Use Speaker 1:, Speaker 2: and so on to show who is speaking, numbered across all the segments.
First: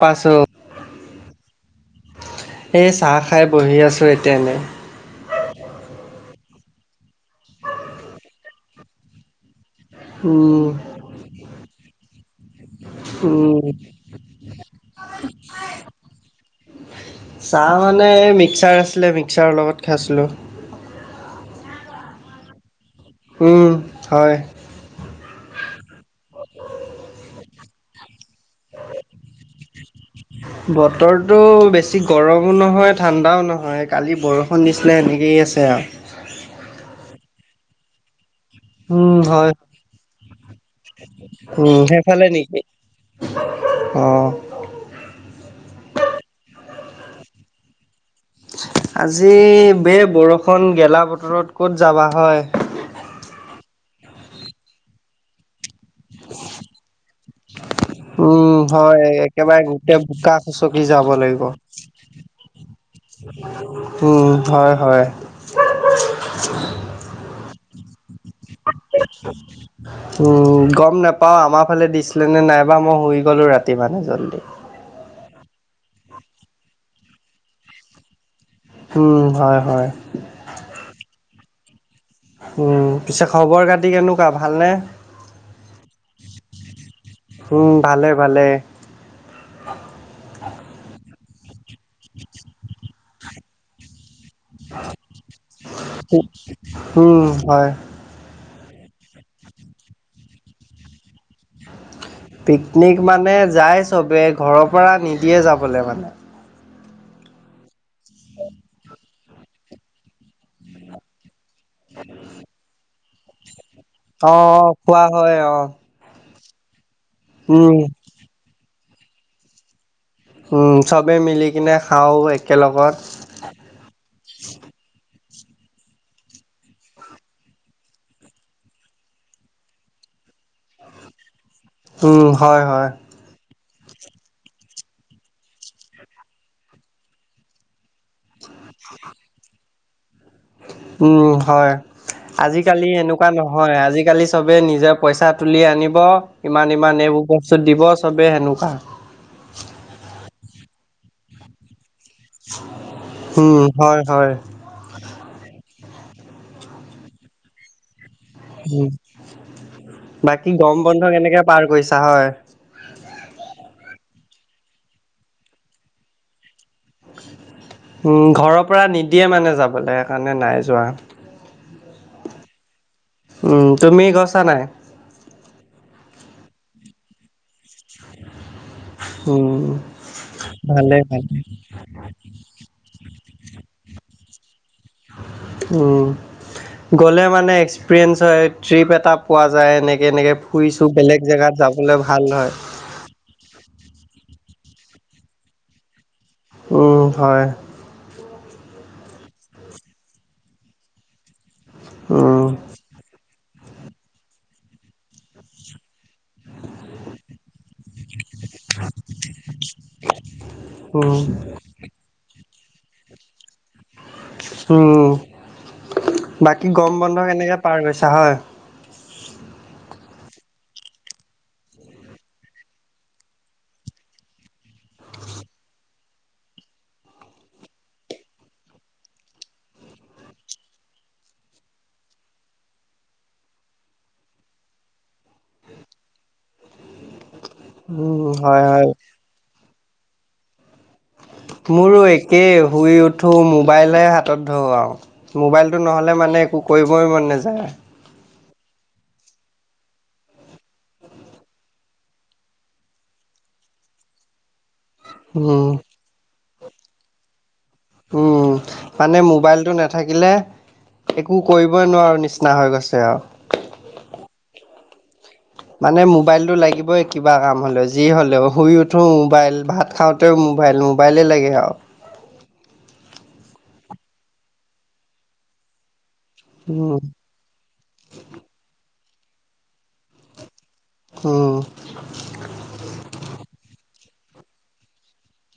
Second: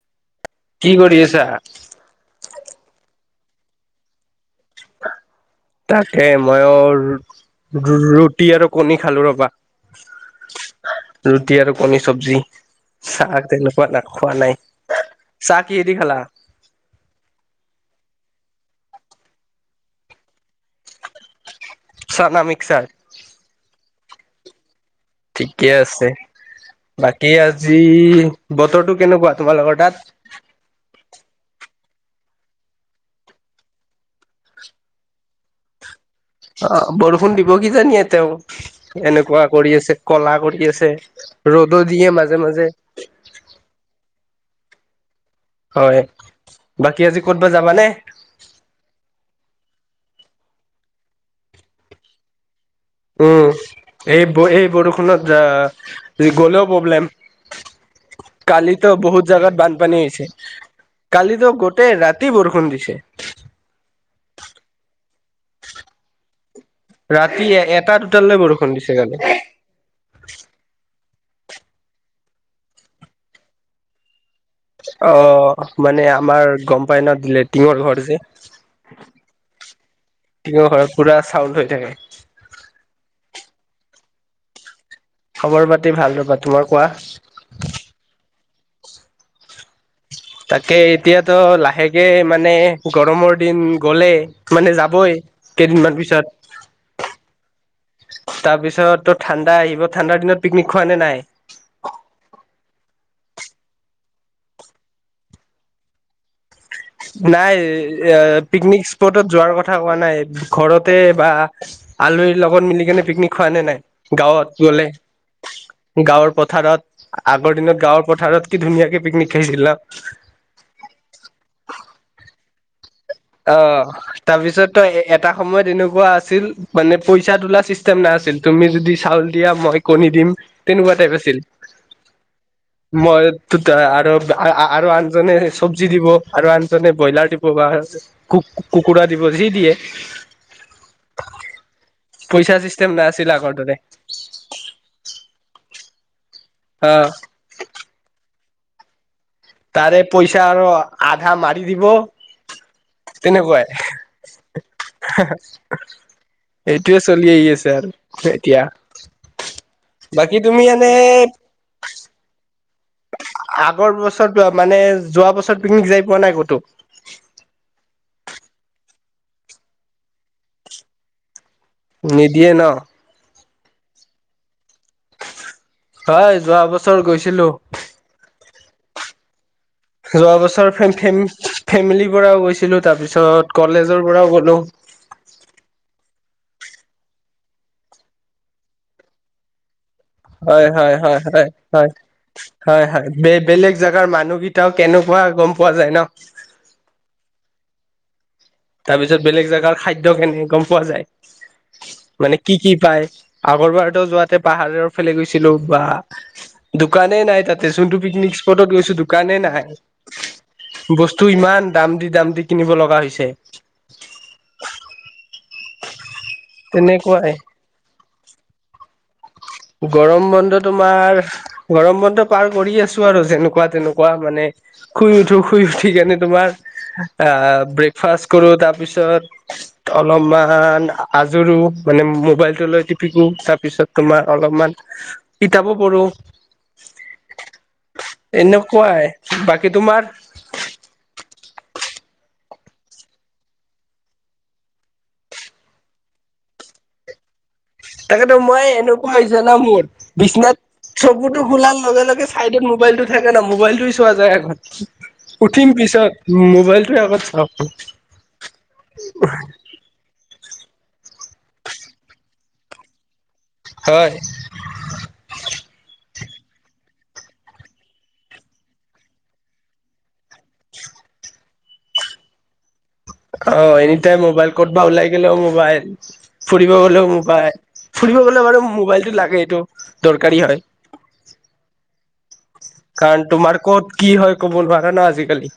Speaker 1: পাচেল
Speaker 2: কি কৰি আছা?
Speaker 1: এই চাহ খাই বহি আছো এতিয়া এনেই।
Speaker 2: তাকে মই অ, ৰু-ৰুটি আৰু কণী খালো ৰবা।
Speaker 1: উম,
Speaker 2: ৰুটি আৰু কণী, চব্জি, চাহ
Speaker 1: উম
Speaker 2: তেনেকুৱা না খোৱা নাই? চাহ কি হেদি খালা?
Speaker 1: চাহ মানে মিক্সাৰ আছিলে, মিক্সাৰৰ লগত খাইছিলোঁ।
Speaker 2: চানা মিক্সাৰ।
Speaker 1: উম, হয়।
Speaker 2: ঠিকে আছে, বাকী আজি বতৰটো কেনেকুৱা তোমালোকৰ তাত?
Speaker 1: বতৰটো বেছি গৰমো নহয়, ঠাণ্ডাও নহয় কালি বৰ ষূণ দিছিলে এনেকৈয়ে আছে আ,
Speaker 2: অ, বৰষুণ দিব কি জানিয়ে তেওঁ
Speaker 1: উম
Speaker 2: এনেকুৱা
Speaker 1: হয়
Speaker 2: কৰি আছে, কলা কৰি আছে
Speaker 1: উম
Speaker 2: ৰ'দত দিয়ে
Speaker 1: সেইফালে নেকি
Speaker 2: মাজে-মাজে।
Speaker 1: অ',
Speaker 2: হয়, বাকী আজি ক'তবা যাবানে?
Speaker 1: আজি বে বৰষুণ গেলা বতৰত ক'ত যাবা হয়।
Speaker 2: উম, এই-এই বৰষুণত গ'লেও প্ৰব্লেম?
Speaker 1: উম
Speaker 2: কালিতো
Speaker 1: হয়
Speaker 2: বহুত জাগাত
Speaker 1: একেবাৰে গোটেই
Speaker 2: বানপানী হৈছে।
Speaker 1: বোকা খচকি যাব লাগিব
Speaker 2: কালিতো গোটেই ৰাতি বৰষুণ দিছে।
Speaker 1: উম, হয়-হয়।
Speaker 2: ৰাতি এ এটাত দুটালে বৰষুণ দিছে কালি।
Speaker 1: উম, গম নোপাও, আমাৰ ফালে দিছিলে নে নাইবা মই শুই গলো ৰাতি মানে জল্দি।
Speaker 2: অ, মানে আমাৰ গম পাই ন লেটিঙৰ ঘৰ যে।
Speaker 1: উম, হয়-হয়।
Speaker 2: টিঙৰ ঘৰত পুৰা চাউন হৈ থাকে।
Speaker 1: উম, পিছে খবৰ-খাটি কেনেকুৱা ভাল নে?
Speaker 2: খবৰ পাতি ভাল ৰবা, তোমাৰ কোৱা?
Speaker 1: উম, ভালে-ভালে।
Speaker 2: তাকে এতিয়াতো লাহেকে মানে গৰমৰ দিন গ'লে। মানে, যাবই কেইদিনমান পিছত।
Speaker 1: উম, হয়।
Speaker 2: তাৰপিছত ত ঠাণ্ডা আহিব ঠাণ্ডাৰ দিনত পিকনিক খোৱা নে নাই।
Speaker 1: পিকনিক মানে যায় চবেই ঘৰৰ পৰা নিদিয়ে যাবলে মানে।
Speaker 2: নাই এই এ পিকনিক স্পটত যোৱাৰ কথা কোৱা নাই। ঘৰতে বা, আলহীৰ লগত মিলি কেনে পিকনিক খোৱা নে নাই?
Speaker 1: অ',
Speaker 2: গাঁৱত
Speaker 1: অ',
Speaker 2: গলে।
Speaker 1: খোৱা হয় অ',
Speaker 2: গাঁৱৰ পথাৰত আগৰ
Speaker 1: উম।
Speaker 2: দিনত গাঁৱৰ পথাৰত কি ধুনীয়াকে পিকনিক খাইছিল ন।
Speaker 1: উম, চবে মিলি কিনে খাও একেলগত।
Speaker 2: অ', তাৰপিছত তই এটা সময়ত এনেকুৱা আছিল, মানে পইচা তোলা চিষ্টেম নাআছিল। তুমি যদি চাউল দিয়া মই কণী দিম তেনেকুৱা টাইপ আছিল।
Speaker 1: উম, হয়-হয়।
Speaker 2: মই টোত আৰু আ আৰু আনজনে চব্জি দিব আৰু আনজনে ব্ৰইলাৰ দিব বা কু কুকুৰা দিব যি দিয়ে।
Speaker 1: উম হয়
Speaker 2: পইচা
Speaker 1: আজিকালি
Speaker 2: চিষ্টেম
Speaker 1: এনেকুৱা
Speaker 2: নাছিল আগৰ দৰে
Speaker 1: নহয় আজিকালি চবে নিজে পইচা তুলি আনিব
Speaker 2: অ
Speaker 1: ইমান-ইমান এইবোৰ বস্তুত দিব চবেই সেনেকুৱা।
Speaker 2: তাৰে পইচা আৰু আধা মাৰি দিব।
Speaker 1: উম,
Speaker 2: তেনেকুৱাই
Speaker 1: হয়-হয়।
Speaker 2: [unintelligible] এইটোয়ে চলি আহি আছে আৰু। এতিয়া
Speaker 1: উম,
Speaker 2: বাকী তুমি
Speaker 1: গৰম
Speaker 2: এনে
Speaker 1: বন্ধ কেনেকে পাৰ কৰিছা হয়।
Speaker 2: আগৰ বছৰত মানে যোৱা বছৰত পিকনিক যাই পোৱা নাই ক'তো?
Speaker 1: উম, ঘৰৰ পৰা নিদিয়ে মানে যাবলে সেইকাৰনে নাই যোৱা।
Speaker 2: নিদিয়ে ন?
Speaker 1: উম তুমি গইছা নাই?
Speaker 2: হয় যোৱা বছৰ গৈছিলো।
Speaker 1: উম।
Speaker 2: যোৱা বছৰ ফে
Speaker 1: ভালে
Speaker 2: ফেম
Speaker 1: ভালে।
Speaker 2: ফেমিলিৰ পঢ়াওঁ গৈছিলোঁ তাৰপিছত কলেজৰ পঢ়াওঁ গ'লোঁ।
Speaker 1: উম, গ'লে মানে এক্সপেৰিয়েন্স হয় ট্ৰিপ এটা পোৱা যায় এনে এনেকে
Speaker 2: হয়
Speaker 1: ফুৰিছো
Speaker 2: হয় হয়
Speaker 1: বেলেগ
Speaker 2: হয়
Speaker 1: জেগাত
Speaker 2: হয়
Speaker 1: যাবলৈ ভাল হয়।
Speaker 2: বে বেলেগ জেগাৰ মানুহগিটাও কেনেকুৱা গম পোৱা যায় ন।
Speaker 1: উম, হয়।
Speaker 2: তাৰপিছত বেলেগ জেগাৰ খাদ্য কেনে গম পোৱা যায়। মানে
Speaker 1: উম,
Speaker 2: কি-কি পায়? আগৰবাৰত যোৱাতে পাহাৰৰ ফালে গৈছিলো বা দোকানে নাই তাতে, যোনটো পিকনিক স্পটত গৈছো দোকানেই নাই।
Speaker 1: উম,
Speaker 2: বস্তু ইমান দাম দি দাম দি কিনিব লগা হৈছে।
Speaker 1: উম, বাকী গৰম বন্ধ
Speaker 2: তেনেকুৱাই
Speaker 1: কেনেকে পাৰ কৰিছা হয়।
Speaker 2: গৰম বন্ধ তোমাৰ গৰম বন্ধ পাৰ কৰি আছো আৰু যেনেকুৱা তেনেকুৱা মানে শুই উঠো শুই উঠি কেনে তোমাৰ আ ব্ৰেকফাষ্ট কৰো তাৰপিছত অলপমান আজোৰো মানে মোবাইলটো লৈ টিপিকো তাৰ পিছত তোমাৰ অলপমান কিতাবো পঢ়ো
Speaker 1: উম, হয়, হয়।
Speaker 2: এনেকুৱাই। বাকী তোমাৰ?
Speaker 1: মোৰো একেই শুই উঠো, মোবাইলে হাতত ধৰো আও। মোবাইলটো নহ'লে মানে একো কৰিবই মন নাযায়।
Speaker 2: তাকেতো মই এনেকুৱা হৈছো [unintelligible] মোৰ বিচনাত চকুটো খোলাৰ লগে-লগে চাইডত মোবাইলটো থাকে ন, মোবাইলটো চোৱা যায় আগত।
Speaker 1: উম,
Speaker 2: উঠিম পিছত মোবাইলটো আগত চাও।
Speaker 1: উম, মানে মোবাইলটো নেথাকিলে একো কৰিবই নোৱাৰো নিচিনা হৈ গৈছে আৰু।
Speaker 2: হয়।
Speaker 1: মানে মোবাইলটো লাগিবই কিবা কাম হ'লেও যি হ'লেও, শুই উঠোঁ মোবাইল, ভাত খাওঁ তেওঁ মোবাইল, মোবাইলে লাগে আৰু।
Speaker 2: অ' এনিটাইম মোবাইল ক'তবা ওলাই গলেও মোবাইল, ফুৰিব
Speaker 1: উম,
Speaker 2: গলেও মোবাইল। ফুৰিব গলে বাৰু মোবাইলটো লাগে এইটো দৰকাৰী হয়।
Speaker 1: উম।
Speaker 2: কাৰণ তোমাৰ ক'ত কি হয় কব নোৱাৰা ন আজিকালি?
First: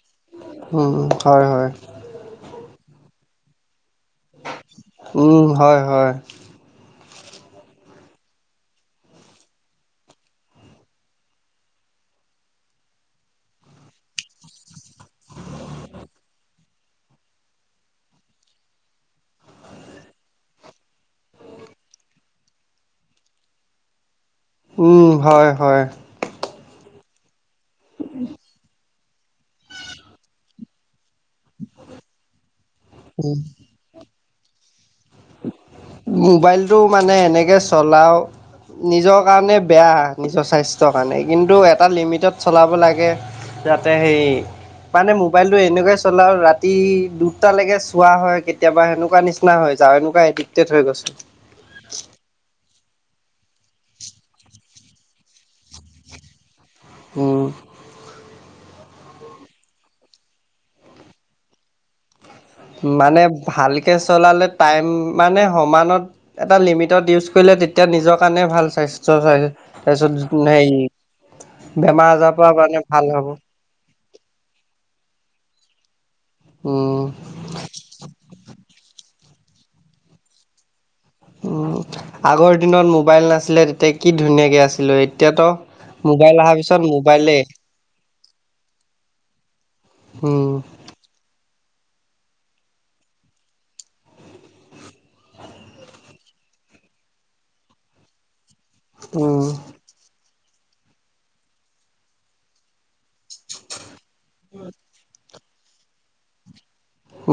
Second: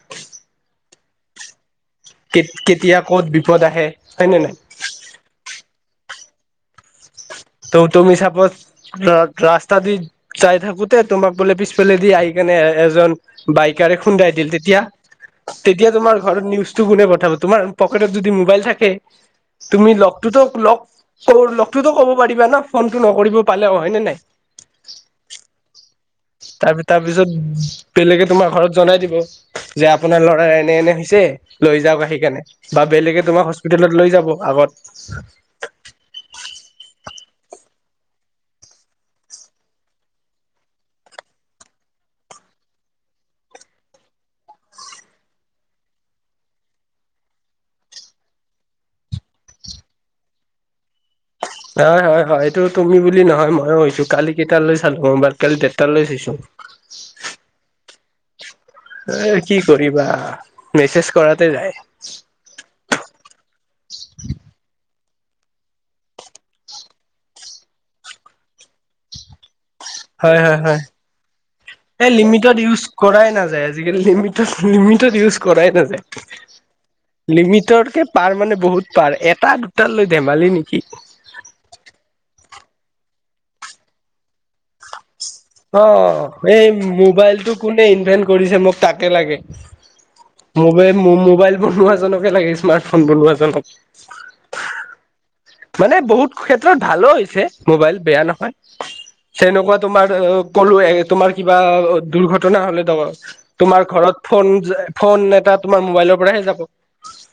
Speaker 1: উম, হয়-হয়।
Speaker 2: কে কেতিয়া ক'ত বিপদ আহে হয় নে নাই?
Speaker 1: উম, হয়-হয়।
Speaker 2: ত তুমি চাপজ ৰা-ৰাস্তা দি চাই থাকোতে তোমাক বোলে পিছফালে দি আহি কেনে এ এজন বাইকাৰে খুন্দাই দিল তেতিয়া? তেতিয়া তোমাৰ ঘৰত নিউজটো কোনে পঠাব? তোমাৰ পকেটত যদি মোবাইল থাকে তুমি লগটোতো লগ লগটোতো ক'ব পাৰিবা ন ফোনটো নকৰিব পালে অ' হয় নে নাই?
Speaker 1: উম, হয় হয়।
Speaker 2: তাৰ তাৰ পিছত বেলেগে তোমাৰ ঘৰত জনাই দিব। যে আপোনাৰ ল'ৰা এনে এনে হৈছে লৈ যাওক আহি কাৰণে বা বেলেগে তোমাক হস স্পিতেলত লৈ যাব আগত।
Speaker 1: মোবাইলটো মানে এনেকে চলাও নিজৰ কাৰণে বেয়া, নিজৰ স্বাস্থ্যৰ কাৰণে কিন্তু এটা লিমিটত চলাব লাগে। যাতে সেই মানে মোবাইলটো এনেকুৱাই চলাও ৰাতি দুটালৈকে চোৱা হয় কেতিয়াবা, সেনেকুৱা নিচিনা হয়। যা এনুকুৱা এডিক্টেট হৈ গৈছো।
Speaker 2: হয়-হয়-হয় এইটো তুমি বুলি নহয় ময়ো হৈছো, কালি কেইটালৈ চালো মবাইল কালি দেৰটা লৈ চাইছো।
Speaker 1: উম।
Speaker 2: এ কি কৰিবা মেছেজ কৰাতে যায়।
Speaker 1: মানে ভালকে চলালে টাইম মানে সমানত এটা লিমিটত ইউজ কৰিলে তেতিয়া নিজৰ কাৰণে ভাল স্বাস্থ্য হয়।
Speaker 2: হয়, হয়, হয়
Speaker 1: বেমাৰ
Speaker 2: এই
Speaker 1: আজাৰৰ পৰা
Speaker 2: লিমিটত
Speaker 1: মানে
Speaker 2: ইউজ
Speaker 1: ভাল হ'ব
Speaker 2: কৰাই নাযায়। আজিকালি লিমি লিমিটত ইউজ কৰাই নাযায়।
Speaker 1: উম।
Speaker 2: লিমিটতকে পাৰ মানে বহুত পাৰ, এটা, দুটা লৈ ধেমালি নেকি?
Speaker 1: আগৰ দিনত মোবাইল নাছিলে তেতিয়া কি ধুনীয়াকৈ আছিলে, এতিয়াতো
Speaker 2: অ,
Speaker 1: মোবাইল অহাৰ
Speaker 2: এই
Speaker 1: পিছত মোবাইলে
Speaker 2: মোবাইলটো কোনে ইনভেট কৰিছে মোক তাকে লাগে।
Speaker 1: উম।
Speaker 2: মোবাইল মোৰ মোবাইল বনোৱা জনকে লাগে স্মাৰ্টফোন বনোৱা জনক। মানে বহুত ক্ষেত্ৰত ভালো হৈছে মোবাইল বেয়া নহয়,
Speaker 1: উম
Speaker 2: তেনেকুৱা তোমাৰ কলো তোমাৰ কিবা দুৰ্ঘটনা হ'লে ত তোমাৰ ঘৰত ফন যে ফন এটা তোমাৰ মবাইলৰ পৰাহে যাব,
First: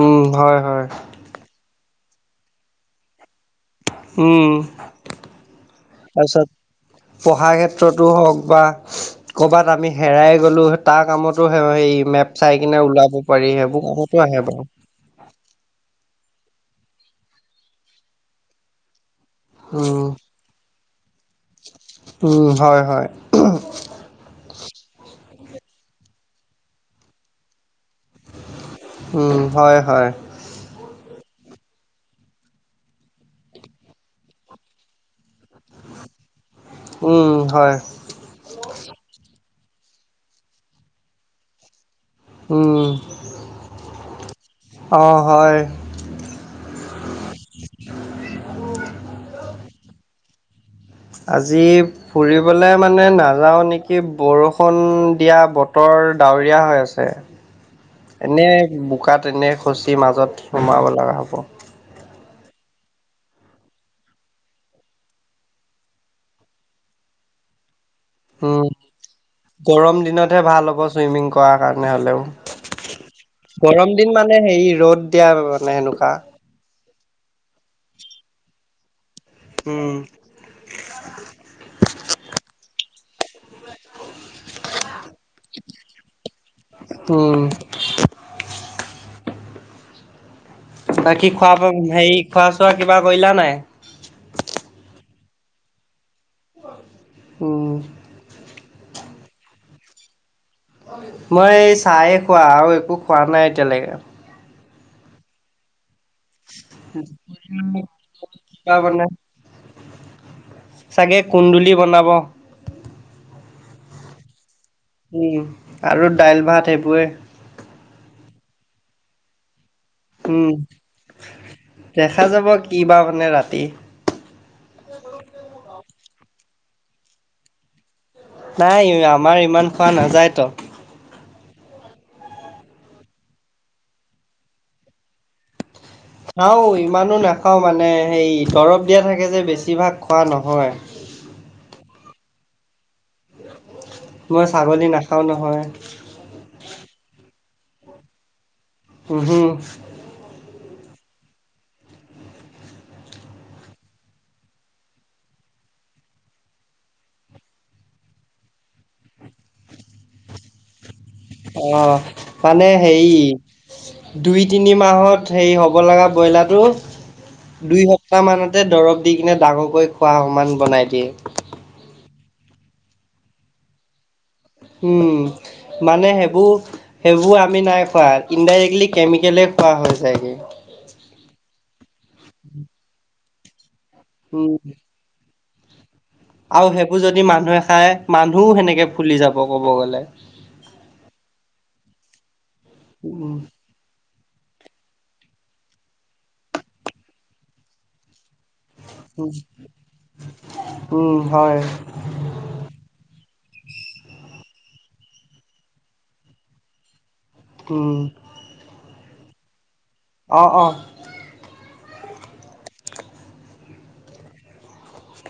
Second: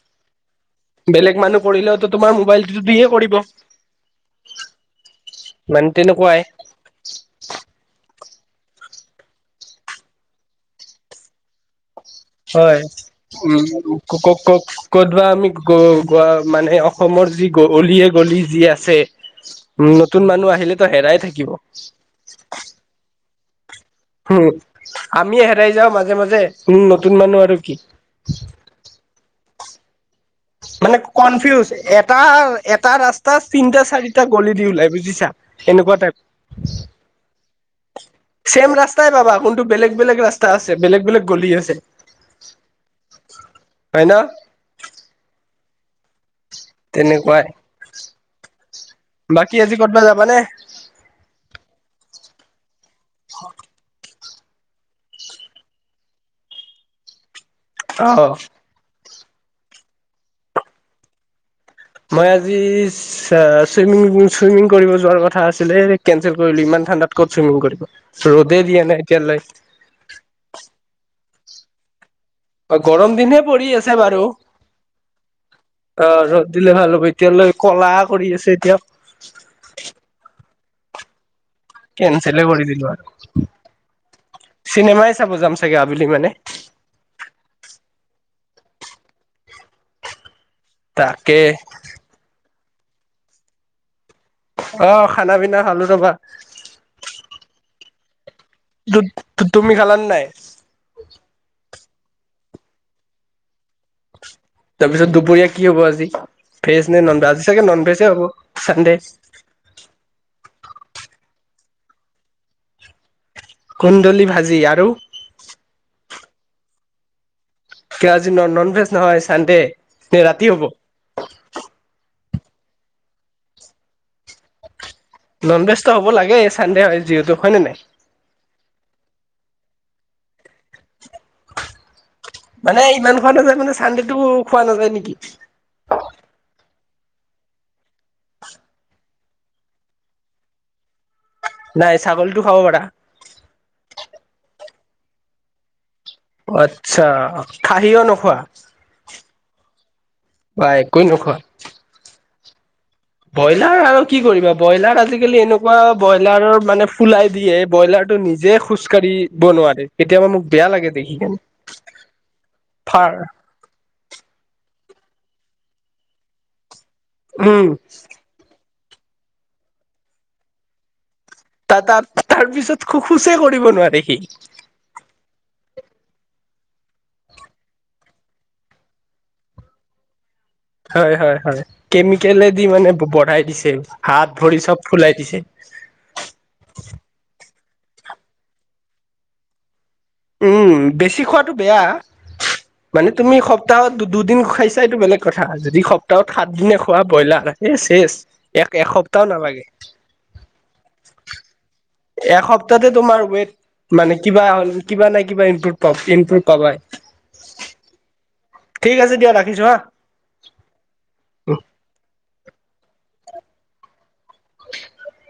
Speaker 1: উম হয় হয়
Speaker 2: বেলগ মানুহ পঢ়িলেওতো তোমাৰ মোবাইলটো দিয়ে কৰিব।
Speaker 1: উম,
Speaker 2: মানে তেনেকুৱাই
Speaker 1: তাৰপাছত পঢ়াৰ ক্ষেত্ৰতো হওক বা কৰ'বাত আমি হেৰাই গ'লো, তাৰ কামতো সেই মেপ চাই
Speaker 2: হয়
Speaker 1: কিনে ওলাব পাৰি, সেইবোৰ
Speaker 2: উম ক ক
Speaker 1: কামতো আহে বাৰু।
Speaker 2: ক'তবা আমি গ গ মানে অসমৰ যি গ গলিয়ে গলি যি আছে। উম, নতুন মানুহ আহিলেতো হেৰাই থাকিব।
Speaker 1: হয়, হয়।
Speaker 2: উম, আমিয়ে হেৰাই যাওঁ মাজে মাজে, উম নতুন মানুহ আৰু কি।
Speaker 1: উম, হয় হয়।
Speaker 2: মানে কনফিউজ, এটা এটা ৰাস্তা তিনিটা, চাৰিটা গলি দি ওলাই বুজিছা। এনেকুৱা টাইপ।
Speaker 1: উম হয়।
Speaker 2: চেম ৰাস্তাই পাবা, কোনটো বেলেগ বেলেগ ৰাস্তা আছে, বেলেগ বেলেগ গলি আছে।
Speaker 1: উম,
Speaker 2: হয় ন।
Speaker 1: অ হয়।
Speaker 2: তেনেকুৱাই‌। বাকী আজি কতবা যাবা নে?
Speaker 1: আজি ফুৰিবলে মানে নাযাও নে কি বৰষুণ দিয়া বতৰ ডাৱৰীয়া হৈ আছে
Speaker 2: অ'।
Speaker 1: এনে বোকা এনে ফচি মাজত সোমাব লগা হ'ব।
Speaker 2: মই আজি চা চুইমিং, চুইমিং কৰিব যোৱাৰ কথা আছিলে, কেঞ্চল কৰিলো, ইমান ঠণ্ডাত ক'ত চুইমিং কৰিবি।
Speaker 1: উম,
Speaker 2: ৰ'দে দিয়ে নাই এতিয়ালৈ।
Speaker 1: গৰম দিনতহে ভাল হ'ব ছুইমিং কৰাৰ কাৰণে হ'লেও।
Speaker 2: অ, গৰম দিনহে পৰি
Speaker 1: গৰম
Speaker 2: আছে
Speaker 1: দিন
Speaker 2: বাৰু,
Speaker 1: মানে হেৰি ৰ'দ দিয়া মানে
Speaker 2: অ,
Speaker 1: সেনেকুৱা।
Speaker 2: ৰ'দ দিলে ভাল হ'ব। এতিয়ালৈ ক'লা কৰি আছে এতিয়া।
Speaker 1: উম।
Speaker 2: কেন্সেল কৰি দিলো আৰু চিনেমাই চাব যাম চাগে আবেলি মানে।
Speaker 1: উম। বাকী
Speaker 2: তাকে
Speaker 1: খোৱা-বোৱা হেৰি খোৱা-চোৱা কিবা কৰিলা নাই?
Speaker 2: অ, খানা-পিনা খালো ৰবা।
Speaker 1: উম।
Speaker 2: তু তুমি খালানে নাই?
Speaker 1: মই এই চায়ে খোৱা, আৰু একো খোৱা নাই এতিয়ালৈকে।
Speaker 2: তাৰপিছত দুপৰীয়া কি হ'ব আজি ভেজ নে নন ভেজ। আজি চাগে নন ভেজে হ'ব
Speaker 1: কিবা
Speaker 2: চানডে।
Speaker 1: বনাই চাগে কুন্দুলি বনাব।
Speaker 2: কুন্দলি ভাজি আৰু?
Speaker 1: উম আৰু দাইল ভাত সেইবোৰে।
Speaker 2: আজি নন ভেজ নহয় চানডে। নে
Speaker 1: উম,
Speaker 2: ৰাতি হ'ব
Speaker 1: দেখা যাব কিবা মানে ৰাতি।
Speaker 2: নন ভেজটো হ'ব লাগে চানডে হয় যিহেতু হয় নে নাই।
Speaker 1: নাই আমাৰ ইমান খোৱা নাযায়তো।
Speaker 2: মানে ইমান খোৱা নাযায় মানে চানডেটো খোৱা নাযায় নেকি?
Speaker 1: খাও, ইমানো নাখাও মানে সেই দৰৱ দিয়া থাকে যে বেছিভাগ খোৱা নহয়।
Speaker 2: নাই ছাগলীটো খাব পাৰা?
Speaker 1: মই ছাগলী নাখাও নহয়।
Speaker 2: আচ্ছা, খাহিও নোখোৱা?
Speaker 1: উহু।
Speaker 2: বাঃ একোৱে নোখোৱা। ব্ৰইলাৰ আৰু কি কৰিবা ব্ৰইলাৰ আজিকালি এনেকুৱা ব্ৰইলাৰৰ মানে ফুলাই দিয়ে, ব্ৰইলাৰটো নি - নিযে খোজ কাঢ়িব নোৱাৰে, কেতিয়াবা মোক বেয়া লাগে দেখি কেনে।
Speaker 1: অ, মানে হেৰি
Speaker 2: ফাৰ
Speaker 1: দুই, তিনি মাহত হেৰি হ'ব লগা ব্ৰইলাৰটো
Speaker 2: উম
Speaker 1: দুই সপ্তাহ মানত তাতে দৰব দি কিনে ডাঙৰকৈ খোৱা সমান বনাই দিয়ে।
Speaker 2: ত তাৰ তাৰ পিছত খোচে কৰিব নোৱাৰে সি।
Speaker 1: উম, মানে সেইবোৰ সেইবোৰ আমি নাই খোৱা ইনডাইৰেক্টলি কেমিকেলেই খোৱা হৈ যায়গে।
Speaker 2: হয়-হয়-হয় কেমিকেলেদি মানে বঢ়াই দিছে হাত, ভৰি
Speaker 1: উম
Speaker 2: চব ফুলাই দিছে।
Speaker 1: আৰু সেইবোৰ যদি মানুহে খাই মানুহও সেনেকে ফুলি যাব কব গ'লে।
Speaker 2: উম বেছি খোৱাটো বেয়া মানে
Speaker 1: উম
Speaker 2: তুমি? সপ্তাহত দুদিন খাইছা সেইটো বেলেগ কথা। যদি সপ্তাহত সাত দিনে খোৱা ব্ৰইলাৰ হ শেষ এক এসপ্তাও
Speaker 1: উম
Speaker 2: নালাগে।
Speaker 1: উম হয়।
Speaker 2: এসপ্তাহতে তোমাৰ ৱেট মানে কিবা হ'ল কিবা নাই কিবা ইনপুট প ইনপুট পাবাই।
Speaker 1: উম।
Speaker 2: ঠিক আছে দিয়া ৰাখিছো হা।
Speaker 1: অ, অ।
Speaker 2: [unintelligible]